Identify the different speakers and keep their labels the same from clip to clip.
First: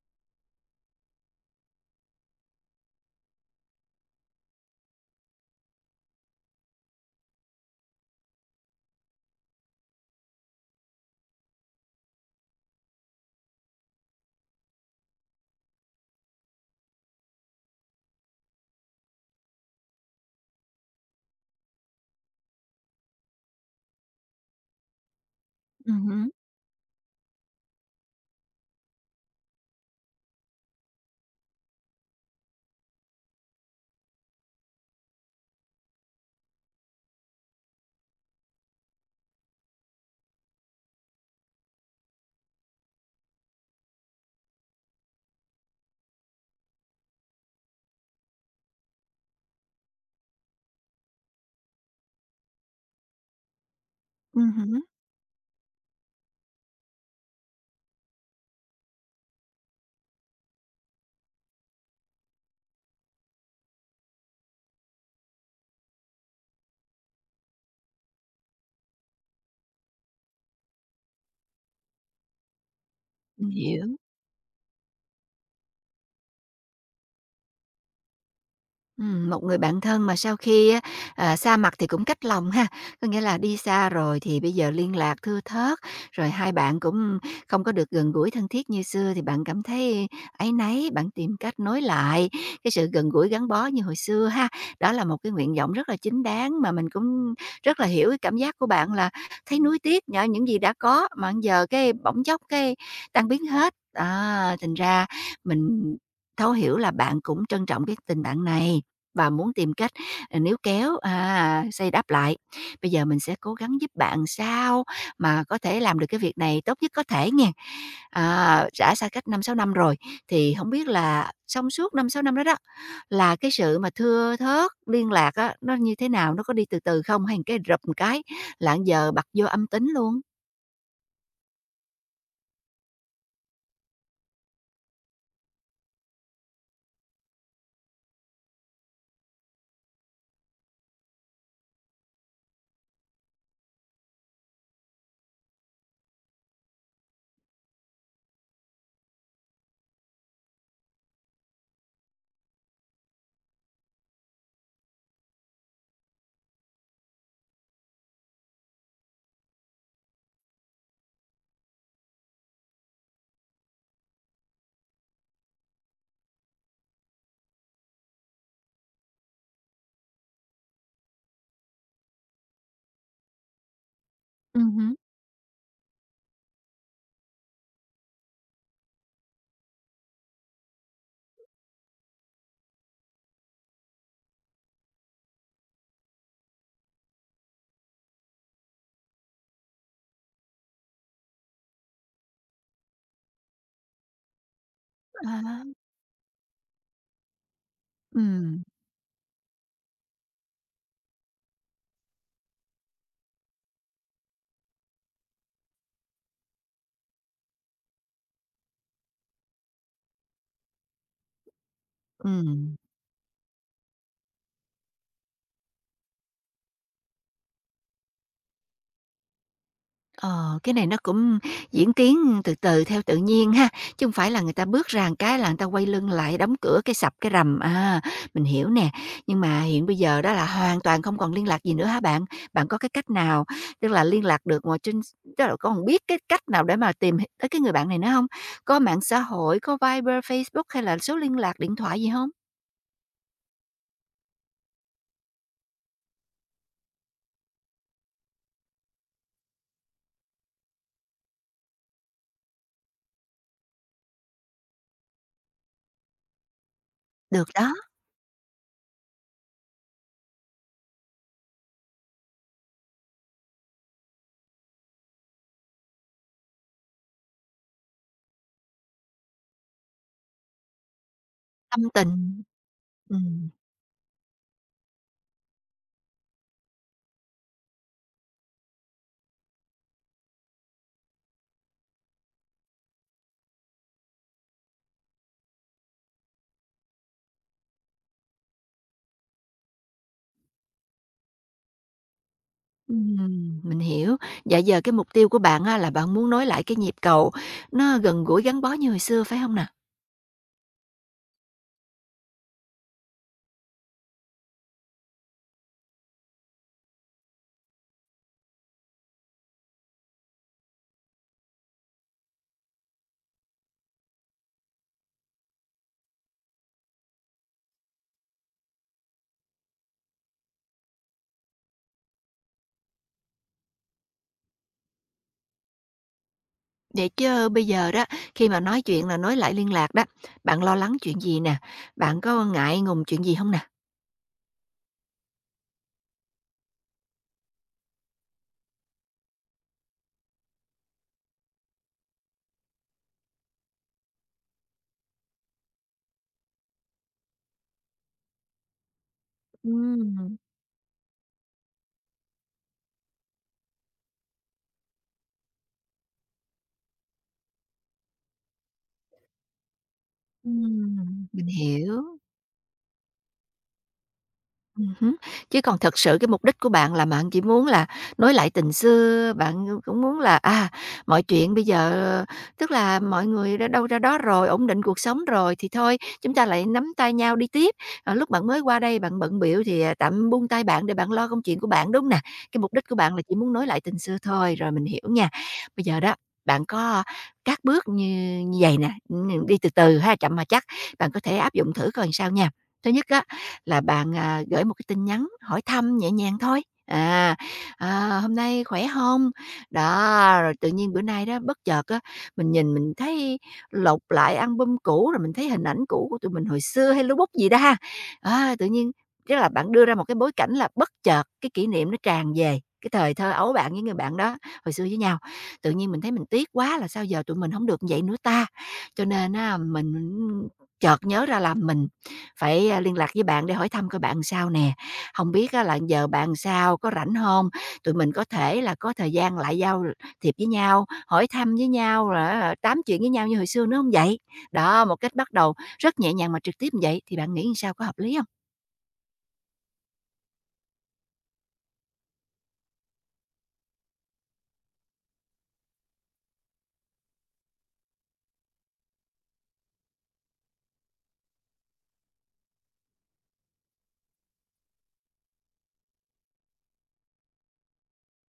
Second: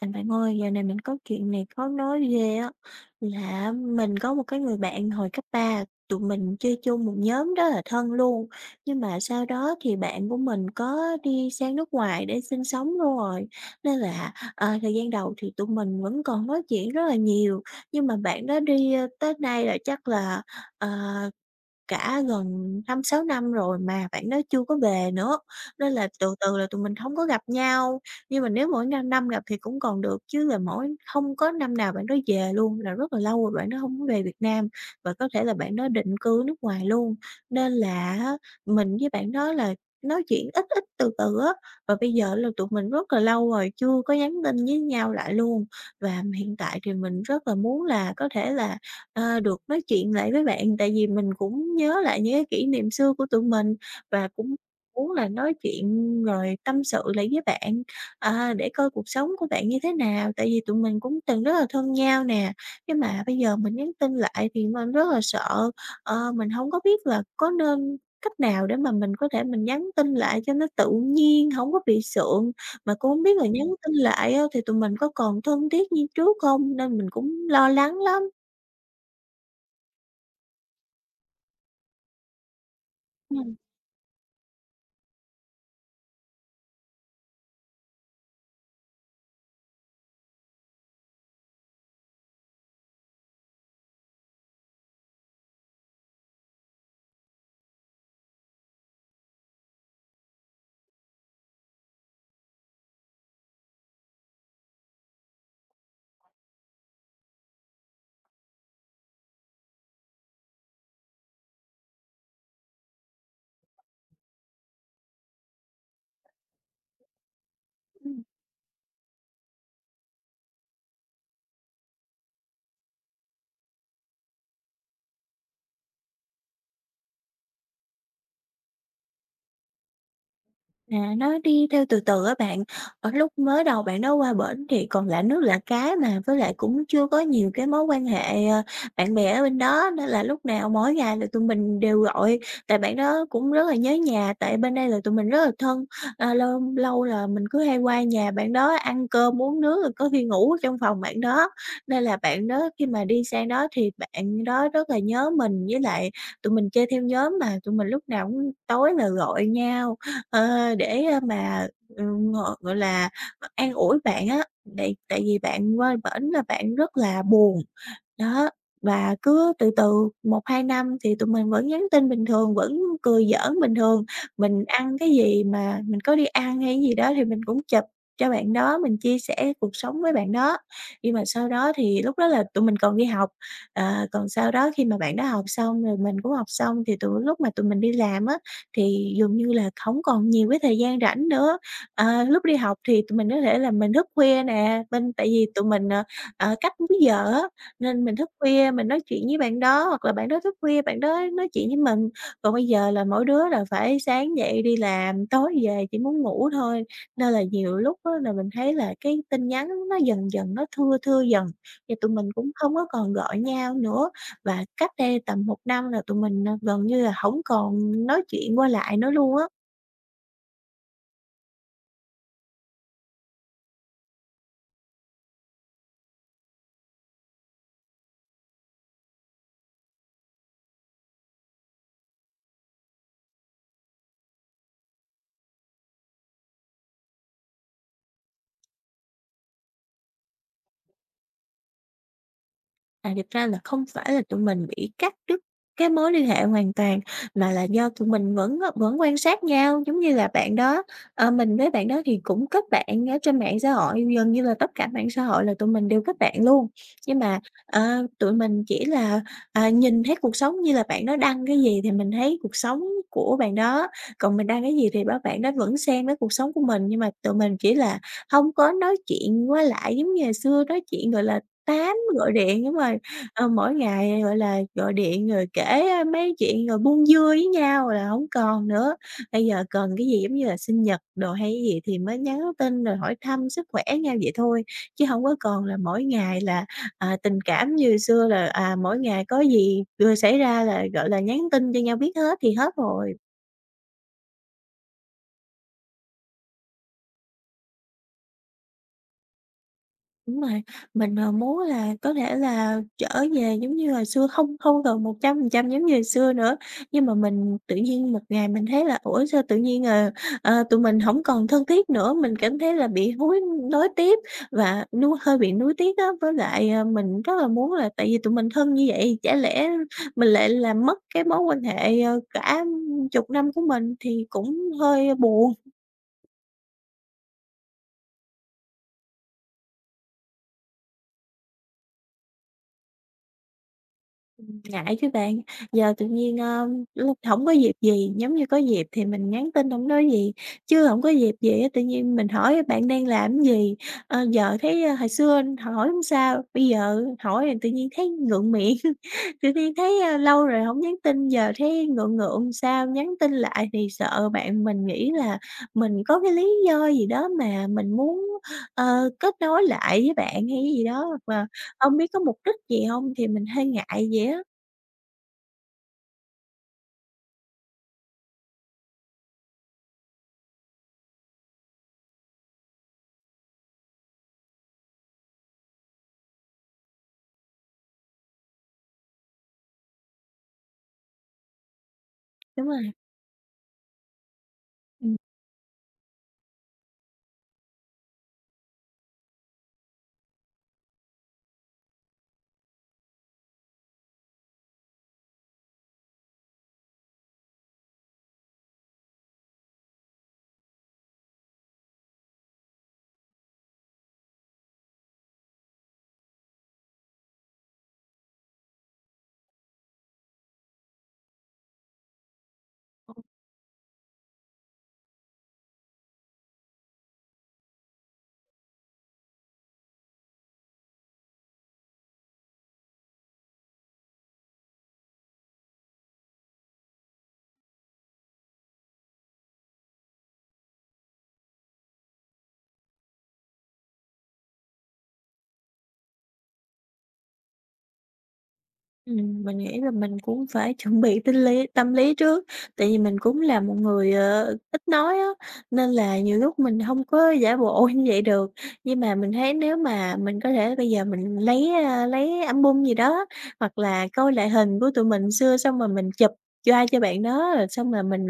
Speaker 1: À, bạn ơi, giờ này mình có chuyện này khó nói ghê á, là mình có một cái người bạn hồi cấp 3 tụi mình chơi chung một nhóm rất là thân luôn. Nhưng mà sau đó thì bạn của mình có đi sang nước ngoài để sinh sống rồi, nên là, thời gian đầu thì tụi mình vẫn còn nói chuyện rất là nhiều, nhưng mà bạn đó đi, tới nay là chắc là, ờ cả gần 5 sáu năm rồi mà bạn đó chưa có về nữa,
Speaker 2: Ừ,
Speaker 1: nên là
Speaker 2: hứm.
Speaker 1: từ từ là tụi mình không có gặp nhau. Nhưng mà nếu mỗi năm năm gặp thì cũng còn được, chứ là mỗi không có năm nào bạn đó về luôn, là rất là lâu rồi bạn đó không có về Việt Nam và có thể là bạn đó định cư nước ngoài luôn. Nên là á, mình với bạn đó là nói chuyện ít ít, từ từ á, và bây giờ là tụi mình rất là lâu rồi chưa có nhắn tin với nhau lại luôn. Và hiện tại thì mình rất là muốn là có thể là được nói chuyện lại với bạn, tại vì mình cũng nhớ lại những cái kỷ niệm xưa của tụi mình và
Speaker 2: Ừm
Speaker 1: cũng
Speaker 2: hứm.
Speaker 1: muốn là nói chuyện rồi tâm sự lại với bạn, à, để coi cuộc sống của bạn như thế nào. Tại vì tụi mình cũng từng rất là thân nhau nè, nhưng mà bây giờ mình nhắn tin lại thì mình rất là sợ, mình không có biết là có nên cách nào để mà mình có thể mình nhắn tin lại cho nó tự nhiên, không có bị sượng. Mà cũng hông biết là
Speaker 2: Mình
Speaker 1: nhắn tin
Speaker 2: hiểu.
Speaker 1: lại á thì tụi mình có còn thân thiết như trước không, nên mình cũng lo lắng lắm.
Speaker 2: Một người bạn thân mà sau khi á, xa mặt thì cũng cách lòng ha, có nghĩa là đi
Speaker 1: Ừm.
Speaker 2: xa rồi thì bây giờ liên lạc thưa thớt, rồi hai bạn cũng không có được gần gũi thân thiết như xưa thì bạn cảm thấy áy náy, bạn tìm cách nối lại cái sự gần gũi gắn bó như hồi xưa ha. Đó là một cái nguyện vọng rất là chính đáng mà mình cũng rất là hiểu cái cảm giác của bạn là thấy nuối tiếc nhờ những gì đã có mà giờ cái bỗng chốc cái tan biến hết. À, thành ra mình thấu hiểu là bạn cũng trân trọng cái tình bạn này và muốn tìm cách, níu kéo, xây đắp lại. Bây giờ mình sẽ cố gắng giúp bạn sao mà có thể làm được cái việc này tốt nhất có thể nha.
Speaker 1: Ừm,
Speaker 2: À, đã xa cách 5-6 năm rồi, thì không biết là trong suốt 5-6 năm đó đó, là cái sự mà thưa thớt liên lạc á, nó như thế nào? Nó có đi từ từ không? Hay một cái rập một cái là giờ bật vô âm tính luôn?
Speaker 1: à, nó đi theo từ từ á bạn. Ở lúc mới đầu bạn đó qua bển thì còn lạ nước lạ cái mà, với lại cũng chưa có nhiều cái mối quan hệ, bạn bè ở bên đó, nên là lúc nào mỗi ngày là tụi mình đều gọi, tại bạn đó cũng rất là nhớ nhà, tại bên đây là tụi mình rất là thân. À, lâu lâu là mình cứ hay qua nhà bạn đó ăn cơm, uống nước, rồi có khi ngủ ở trong phòng bạn đó, nên là bạn đó khi mà đi sang đó thì bạn đó rất là nhớ mình, với lại tụi mình chơi theo nhóm mà, tụi mình lúc nào cũng tối là gọi nhau. Gọi gọi là, an ủi bạn á, tại tại vì bạn qua bển là bạn rất là buồn, đó, và cứ từ từ một 2 năm thì tụi mình vẫn nhắn tin bình thường, vẫn cười giỡn bình thường. Mình
Speaker 2: Hứm.
Speaker 1: ăn cái gì mà mình có đi ăn hay gì đó thì mình cũng chụp cho bạn đó, mình chia sẻ cuộc sống với bạn đó. Nhưng mà sau đó thì lúc đó là tụi mình còn đi học, còn sau đó khi mà bạn đó học xong rồi mình cũng học xong thì tụi lúc mà tụi mình đi làm á, thì dường như là không còn nhiều cái thời gian rảnh nữa. Ờ, lúc đi học thì tụi mình có thể là mình thức khuya nè, bên tại vì tụi
Speaker 2: À,
Speaker 1: mình, cách múi giờ á, nên mình thức
Speaker 2: ừm,
Speaker 1: khuya mình nói chuyện với bạn đó, hoặc là bạn đó thức khuya bạn đó nói chuyện với mình. Còn bây giờ là mỗi đứa là phải sáng dậy đi làm, tối về chỉ muốn ngủ thôi, nên là nhiều lúc á là mình thấy là cái tin nhắn nó dần dần nó thưa thưa dần, và tụi mình cũng không
Speaker 2: ừm.
Speaker 1: có còn gọi nhau nữa. Và cách đây tầm một năm là tụi mình, à, gần như là không còn nói chuyện qua lại nữa luôn á.
Speaker 2: Ờ, cái này nó cũng diễn tiến từ từ theo tự nhiên ha, chứ không phải là người ta bước ra một cái là người ta quay lưng lại, đóng cửa cái sập cái rầm, mình hiểu nè. Nhưng mà hiện bây giờ đó là hoàn toàn không còn liên lạc gì nữa hả bạn? Bạn có cái cách nào, tức là liên lạc được ngoài trên s tức là còn biết cái cách nào để mà tìm tới cái người bạn này nữa không? Có mạng xã hội, có Viber, Facebook hay là số liên lạc, điện thoại gì không?
Speaker 1: À, thực ra là không phải là tụi mình bị cắt đứt cái mối liên hệ hoàn toàn, mà là do tụi mình vẫn vẫn quan sát nhau. Giống như là bạn đó, mình với bạn đó thì cũng kết bạn ở trên mạng xã hội, gần như là tất cả mạng xã hội là tụi mình đều kết bạn luôn. Nhưng mà,
Speaker 2: Được đó,
Speaker 1: tụi mình chỉ là, à, nhìn thấy cuộc sống như là bạn đó đăng cái gì thì mình thấy cuộc sống của bạn đó, còn mình đăng cái gì thì bạn đó vẫn xen với cuộc sống của mình. Nhưng mà tụi mình chỉ là không có nói chuyện qua lại giống như ngày xưa nói chuyện, gọi là,
Speaker 2: tâm
Speaker 1: tám, gọi
Speaker 2: tình,
Speaker 1: điện đúng rồi. Ờ,
Speaker 2: ừm.
Speaker 1: mỗi ngày, gọi là, gọi điện rồi kể, a, mấy chuyện rồi buông dưa với nhau là không còn nữa. Bây giờ cần cái gì giống như là sinh nhật đồ hay cái gì thì mới nhắn tin rồi hỏi thăm sức khỏe nhau vậy thôi, chứ không có còn là mỗi ngày là, à, tình cảm như xưa là, à, mỗi ngày có gì vừa xảy ra là, gọi là, nhắn tin cho nhau biết hết thì hết rồi.
Speaker 2: Mình hiểu. Dạ giờ cái mục tiêu của bạn á là bạn muốn nối lại cái nhịp cầu nó gần gũi gắn bó như hồi xưa, phải không nè?
Speaker 1: Đúng rồi, mình, muốn là có thể là trở về giống như hồi xưa, không không còn 100% giống như hồi xưa nữa. Nhưng mà mình tự nhiên một ngày mình thấy là "Ủa, sao tự nhiên, tụi mình không còn thân thiết nữa?" Mình cảm thấy là bị hối nối tiếc và nuối hơi bị nuối tiếc á. Với lại, mình rất là muốn là tại vì tụi mình thân như vậy, chả lẽ mình lại làm mất cái mối quan hệ, cả chục năm của mình thì cũng hơi buồn.
Speaker 2: Vậy chớ bây giờ đó, khi mà nói chuyện là nối lại liên lạc đó, bạn lo lắng chuyện gì nè? Bạn có ngại ngùng chuyện gì không nè?
Speaker 1: Ngại chứ bạn, giờ tự nhiên, lúc hổng có dịp gì, giống như có dịp thì mình nhắn tin không nói gì, chứ không có dịp gì á, tự nhiên mình hỏi "Bạn đang làm cái gì?" Ờ, giờ thấy, hồi xưa hỏi không sao, bây giờ hỏi thì tự nhiên thấy ngượng miệng, tự nhiên thấy,
Speaker 2: Ừm,
Speaker 1: lâu rồi không nhắn tin, giờ thấy ngượng ngượng sao, nhắn tin lại thì sợ bạn mình nghĩ là mình có cái lý do gì đó mà mình muốn, kết nối lại với bạn hay gì đó,
Speaker 2: ừm,
Speaker 1: hoặc
Speaker 2: mình
Speaker 1: là hông
Speaker 2: hiểu.
Speaker 1: biết có mục đích gì không thì mình hơi ngại vậy á.
Speaker 2: Hứm. Chứ còn thật sự cái mục đích của bạn là bạn chỉ muốn là nối lại tình xưa, bạn cũng muốn là, mọi chuyện bây giờ tức là mọi người đã đâu ra đó rồi, ổn định cuộc sống rồi thì thôi, chúng ta lại nắm tay nhau đi tiếp. Lúc bạn mới qua đây bạn bận biểu thì, tạm buông tay bạn để bạn lo công chuyện của bạn, đúng nè? Cái
Speaker 1: Đúng
Speaker 2: mục đích
Speaker 1: rồi,
Speaker 2: của bạn là chỉ muốn nối lại tình xưa thôi, rồi mình hiểu
Speaker 1: ừm.
Speaker 2: nha. Bây giờ đó, bạn có các bước như như vầy nè, đi từ từ ha, chậm mà chắc, bạn có thể áp dụng thử coi sao nha. Thứ nhất á, là bạn, gửi một cái tin nhắn hỏi thăm nhẹ nhàng thôi, "Hôm nay khỏe không?" Đó, rồi tự nhiên bữa nay đó bất chợt á, mình thấy lục lại album cũ, rồi mình thấy hình ảnh cũ của tụi mình hồi xưa hay lú bút gì đó ha. Á, tự nhiên tức là bạn đưa ra một cái bối cảnh là bất chợt cái kỷ niệm nó tràn về, cái thời thơ ấu bạn với người bạn đó hồi xưa với nhau. Tự nhiên mình thấy mình tiếc quá là sao giờ tụi mình không được như vậy nữa ta? Cho nên á, mình chợt nhớ ra là mình phải, liên lạc với bạn để hỏi thăm coi bạn sao nè. Không biết á là giờ bạn sao, có rảnh không? Tụi mình có thể là có thời gian lại giao thiệp với nhau, hỏi thăm với nhau, rồi á tám chuyện với nhau như hồi xưa nữa không vậy? Đó, một cách bắt đầu rất nhẹ nhàng mà trực tiếp như vậy thì bạn nghĩ sao, có hợp lý không?
Speaker 1: Mình nghĩ là mình cũng phải chuẩn bị tinh lý tâm lý trước, tại vì mình cũng là một người, ít nói á, nên là nhiều lúc mình không có giả bộ như vậy được. Nhưng mà mình thấy nếu mà mình có thể bây giờ mình lấy, a, lấy album gì đó, hoặc là coi lại hình của tụi mình xưa xong rồi mình chụp choa cho bạn đó, rồi xong rồi mình,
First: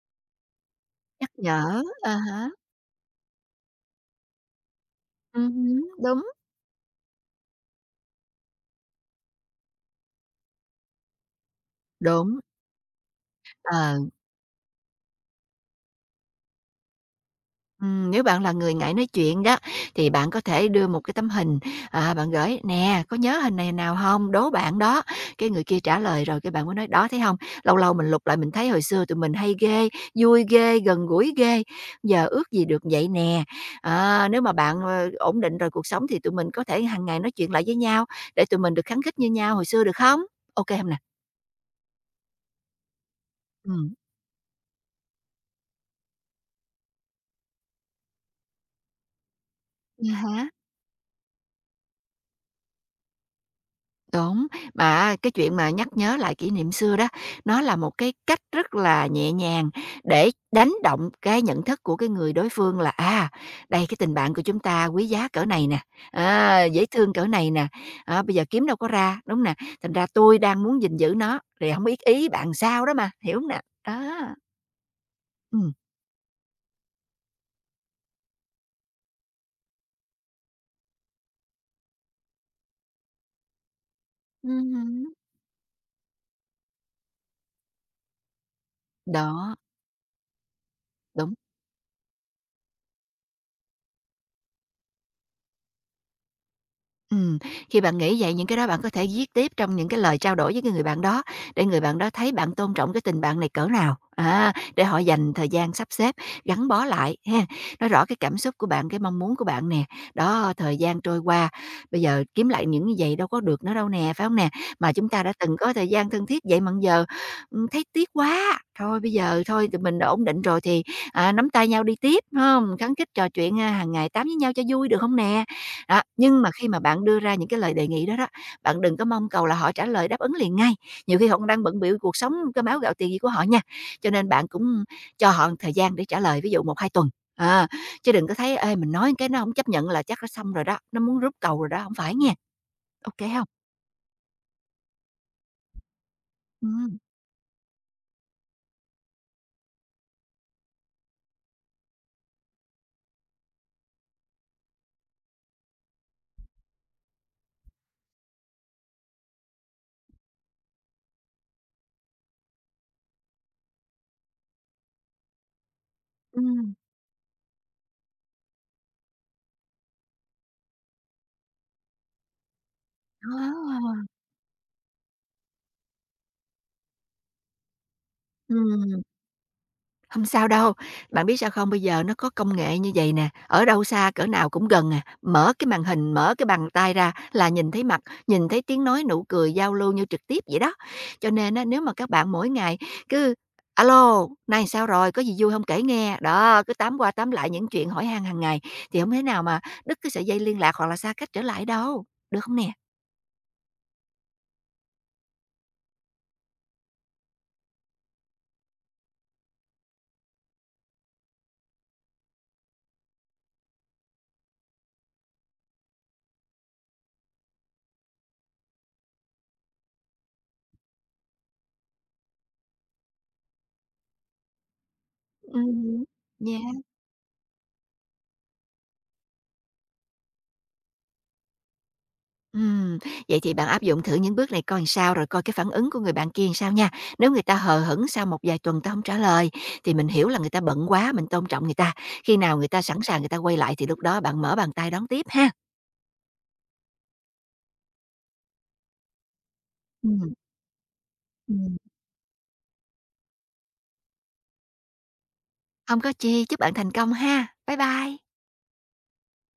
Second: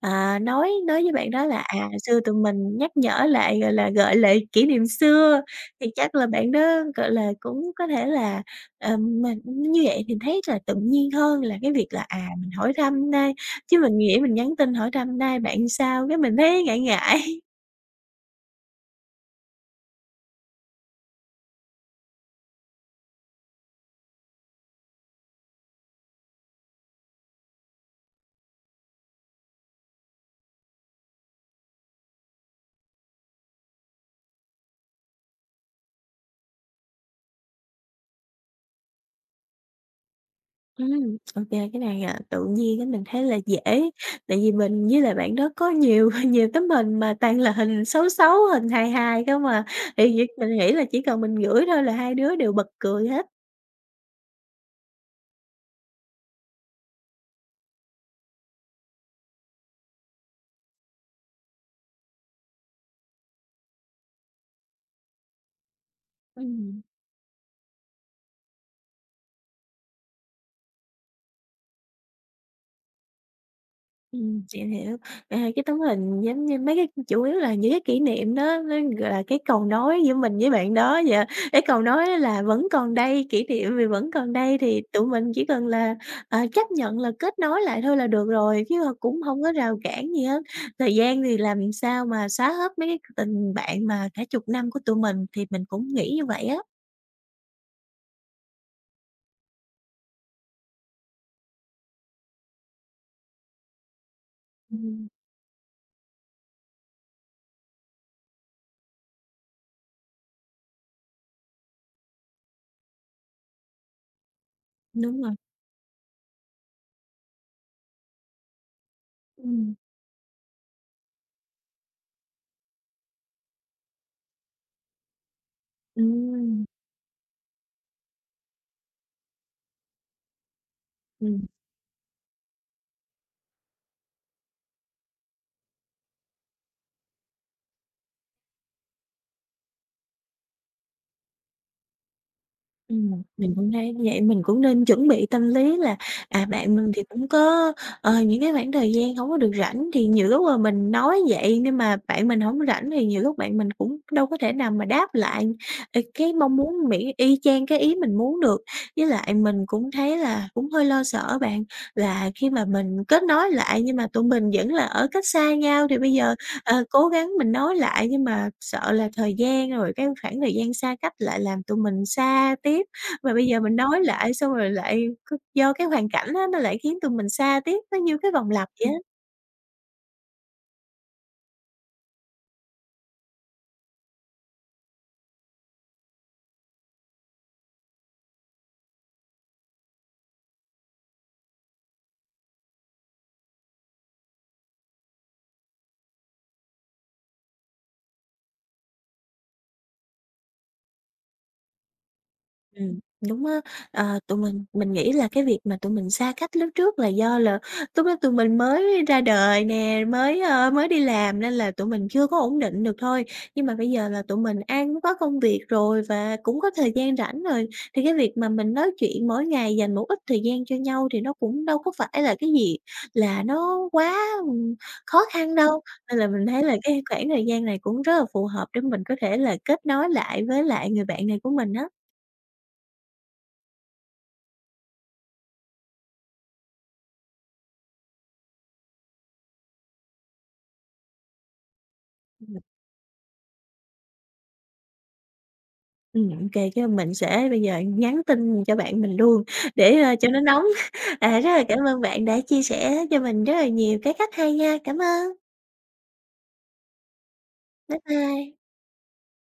Speaker 1: à, nói với
Speaker 2: Nhắc
Speaker 1: bạn đó là,
Speaker 2: nhở,
Speaker 1: à,
Speaker 2: à
Speaker 1: xưa tụi
Speaker 2: há,
Speaker 1: mình nhắc nhở lại, gọi là, gợi lại kỷ niệm xưa,
Speaker 2: ừm,
Speaker 1: thì chắc
Speaker 2: đúng,
Speaker 1: là bạn đó, gọi là, cũng có thể là. Mình như vậy thì thấy là tự nhiên hơn là cái việc là, à,
Speaker 2: đúng,
Speaker 1: mình hỏi thăm đây chứ
Speaker 2: ờ.
Speaker 1: mình nghĩ mình nhắn tin hỏi thăm đây bạn sao cái mình thấy ngại ngại.
Speaker 2: Nếu bạn là người ngại nói chuyện đó, thì bạn có thể đưa một cái tấm hình, bạn gửi: "Nè, có nhớ hình này nào không? Đố bạn đó." Cái người kia trả lời rồi cái bạn mới nói: "Đó, thấy không? Lâu lâu mình lục lại mình thấy hồi xưa tụi mình hay ghê, vui ghê, gần gũi ghê, giờ ước gì được vậy nè." Nếu mà bạn, ổn định rồi cuộc sống thì tụi mình có thể hàng ngày nói chuyện lại với nhau để tụi mình được khắng khích như nhau hồi xưa, được không? OK không nè?
Speaker 1: Ô kê, cái này, à, tự nhiên á, mình thấy là dễ,
Speaker 2: Ừm.
Speaker 1: tại vì mình với lại bạn đó có nhiều nhiều tấm hình mà toàn là hình xấu xấu, hình hài hài không à, thì việc
Speaker 2: À
Speaker 1: mình nghĩ là chỉ cần mình gửi thôi là hai đứa đều bật cười hết.
Speaker 2: Đúng, mà cái chuyện mà nhắc nhớ lại kỷ niệm xưa đó, nó là một cái cách rất là nhẹ nhàng để đánh động cái nhận thức của cái người đối phương là, đây cái tình bạn của chúng ta quý giá cỡ này nè,
Speaker 1: Ừm.
Speaker 2: dễ thương cỡ này nè, bây giờ kiếm đâu có ra, đúng nè, thành ra tôi đang muốn gìn giữ nó, rồi hổng biết ý bạn sao đó mà, hiểu hông nè? Đó,
Speaker 1: Chị hiểu. À, cái
Speaker 2: ừm.
Speaker 1: tấm hình giống như mấy cái chủ yếu là những cái kỷ niệm đó, nó, gọi là, cái cầu nối giữa mình với bạn đó vậy. Cái cầu nối đó là vẫn còn đây, kỷ niệm vì vẫn còn đây thì
Speaker 2: Ừm.
Speaker 1: tụi mình chỉ cần là, à, chấp nhận là kết nối lại thôi là được rồi, chứ h cũng không có
Speaker 2: Đó,
Speaker 1: rào cản gì hết. Thời gian
Speaker 2: đúng.
Speaker 1: thì làm sao mà xóa hết mấy cái tình bạn mà cả chục năm của tụi mình thì mình cũng nghĩ như vậy á.
Speaker 2: Ừm, khi bạn nghĩ vậy những cái đó bạn có thể viết tiếp trong những cái lời trao đổi với cái người bạn đó, để người bạn đó thấy bạn tôn trọng cái tình bạn này cỡ nào, để họ
Speaker 1: Ừm,
Speaker 2: dành thời gian sắp xếp, gắn bó lại ha. Nói rõ cái cảm xúc của bạn, cái mong muốn của bạn nè. Đó, thời gian trôi qua, bây giờ kiếm lại những như vậy đâu có được nữa đâu nè, phải không nè? Mà chúng ta
Speaker 1: đúng
Speaker 2: đã
Speaker 1: rồi.
Speaker 2: từng có thời gian thân thiết vậy mà giờ, thấy tiếc quá, thôi bây giờ
Speaker 1: Ừ,
Speaker 2: thôi tụi mình đã ổn định rồi thì, nắm tay nhau đi tiếp, phải không? Khắng khít trò chuyện, hàng ngày tám với nhau cho vui được không nè? Đó, nhưng mà khi
Speaker 1: ừ,
Speaker 2: mà bạn đưa ra những cái lời đề nghị đó đó, bạn đừng có mong cầu là họ trả lời đáp ứng liền ngay, nhiều khi họ
Speaker 1: ừm.
Speaker 2: cũng đang bận bịu cuộc sống cơm áo gạo tiền gì của họ nha. Cho nên bạn cũng cho họ thời gian để trả lời, ví dụ 1-2 tuần, chứ đừng có thấy, ê, mình nói cái nó hổng chấp nhận là chắc nó xong rồi đó, nó muốn rút cầu rồi đó, không phải nghen, ok
Speaker 1: Ừm,
Speaker 2: không? Hông?
Speaker 1: mình cũng thấy như vậy, mình cũng nên chuẩn bị tâm lý là, à, bạn mình
Speaker 2: Ừm,
Speaker 1: thì cũng có, những cái khoảng thời gian không có được rảnh, thì nhiều lúc mà mình nói vậy nhưng mà bạn mình hổng rảnh thì nhiều lúc bạn mình cũng đâu có thể nào mà đáp lại, cái mong muốn mỹ y chang cái ý mình muốn được. Với lại mình cũng thấy là cũng hơi lo sợ bạn, là khi mà mình kết nối lại nhưng mà tụi mình vẫn là ở cách xa nhau thì bây giờ. Ờ, cố gắng mình nói lại nhưng mà sợ là thời gian rồi cái khoảng thời gian xa cách lại làm tụi mình xa tiếp. Mà bây giờ mình
Speaker 2: đó,
Speaker 1: nói lại xong rồi lại do cái hoàn cảnh á, nó lại khiến tụi mình xa tiếp, nó như cái vòng lặp vậy.
Speaker 2: ừm. Không sao đâu, bạn biết sao không? Bây giờ nó có công nghệ như vậy nè, ở đâu xa cỡ nào cũng gần à, mở cái màn hình, mở cái bàn tay ra là nhìn thấy mặt, nhìn thấy tiếng nói, nụ cười, giao lưu như trực tiếp vậy đó. Cho nên á, nếu mà các bạn mỗi ngày cứ alo lô, nay sao rồi? Có gì vui không kể nghe?" Đó, cứ tám qua tám lại những chuyện hỏi han hàng ngày, thì không thế nào mà đứt cái sợi dây liên lạc hoặc là xa cách trở lại đâu, được không nè?
Speaker 1: Ừm, đúng á. Ờ, tụi mình nghĩ là cái việc mà tụi mình xa cách lúc trước là do là lúc đó tụi mình mới ra đời nè, mới, mới đi làm nên là tụi mình chưa có ổn định được thôi. Nhưng mà bây giờ là tụi mình ai cũng có công việc rồi và cũng có thời gian rảnh rồi, thì cái việc mà mình nói chuyện mỗi ngày dành một ít thời gian cho nhau thì nó cũng đâu có phải là cái gì là nó quá, ừm, khó khăn đâu.
Speaker 2: Ừm,
Speaker 1: Nên là mình thấy là
Speaker 2: yeah.
Speaker 1: cái khoảng thời gian này cũng rất là phù hợp để mình có thể là kết nối lại với lại người bạn này của mình á.
Speaker 2: Ừm, vậy thì bạn áp dụng thử những bước này coi làm sao, rồi coi cái phản ứng của người bạn kia làm sao nha. Nếu người ta hờ hững sau một vài tuần ta không trả lời, thì mình hiểu là người ta bận quá, mình tôn trọng người ta. Khi nào người ta sẵn sàng người ta quay lại thì lúc đó bạn mở bàn tay đón tiếp ha.
Speaker 1: Ô, cái mình sẽ bây giờ nhắn tin cho bạn mình luôn để, cho
Speaker 2: Ừm.
Speaker 1: nó nóng. À, rất là
Speaker 2: Ừm.
Speaker 1: cảm ơn bạn đã chia sẻ cho mình rất là nhiều cái cách hay nha. Cảm ơn.
Speaker 2: Hông có chi, chúc bạn thành công ha. Bye
Speaker 1: Bye
Speaker 2: bye.
Speaker 1: bye.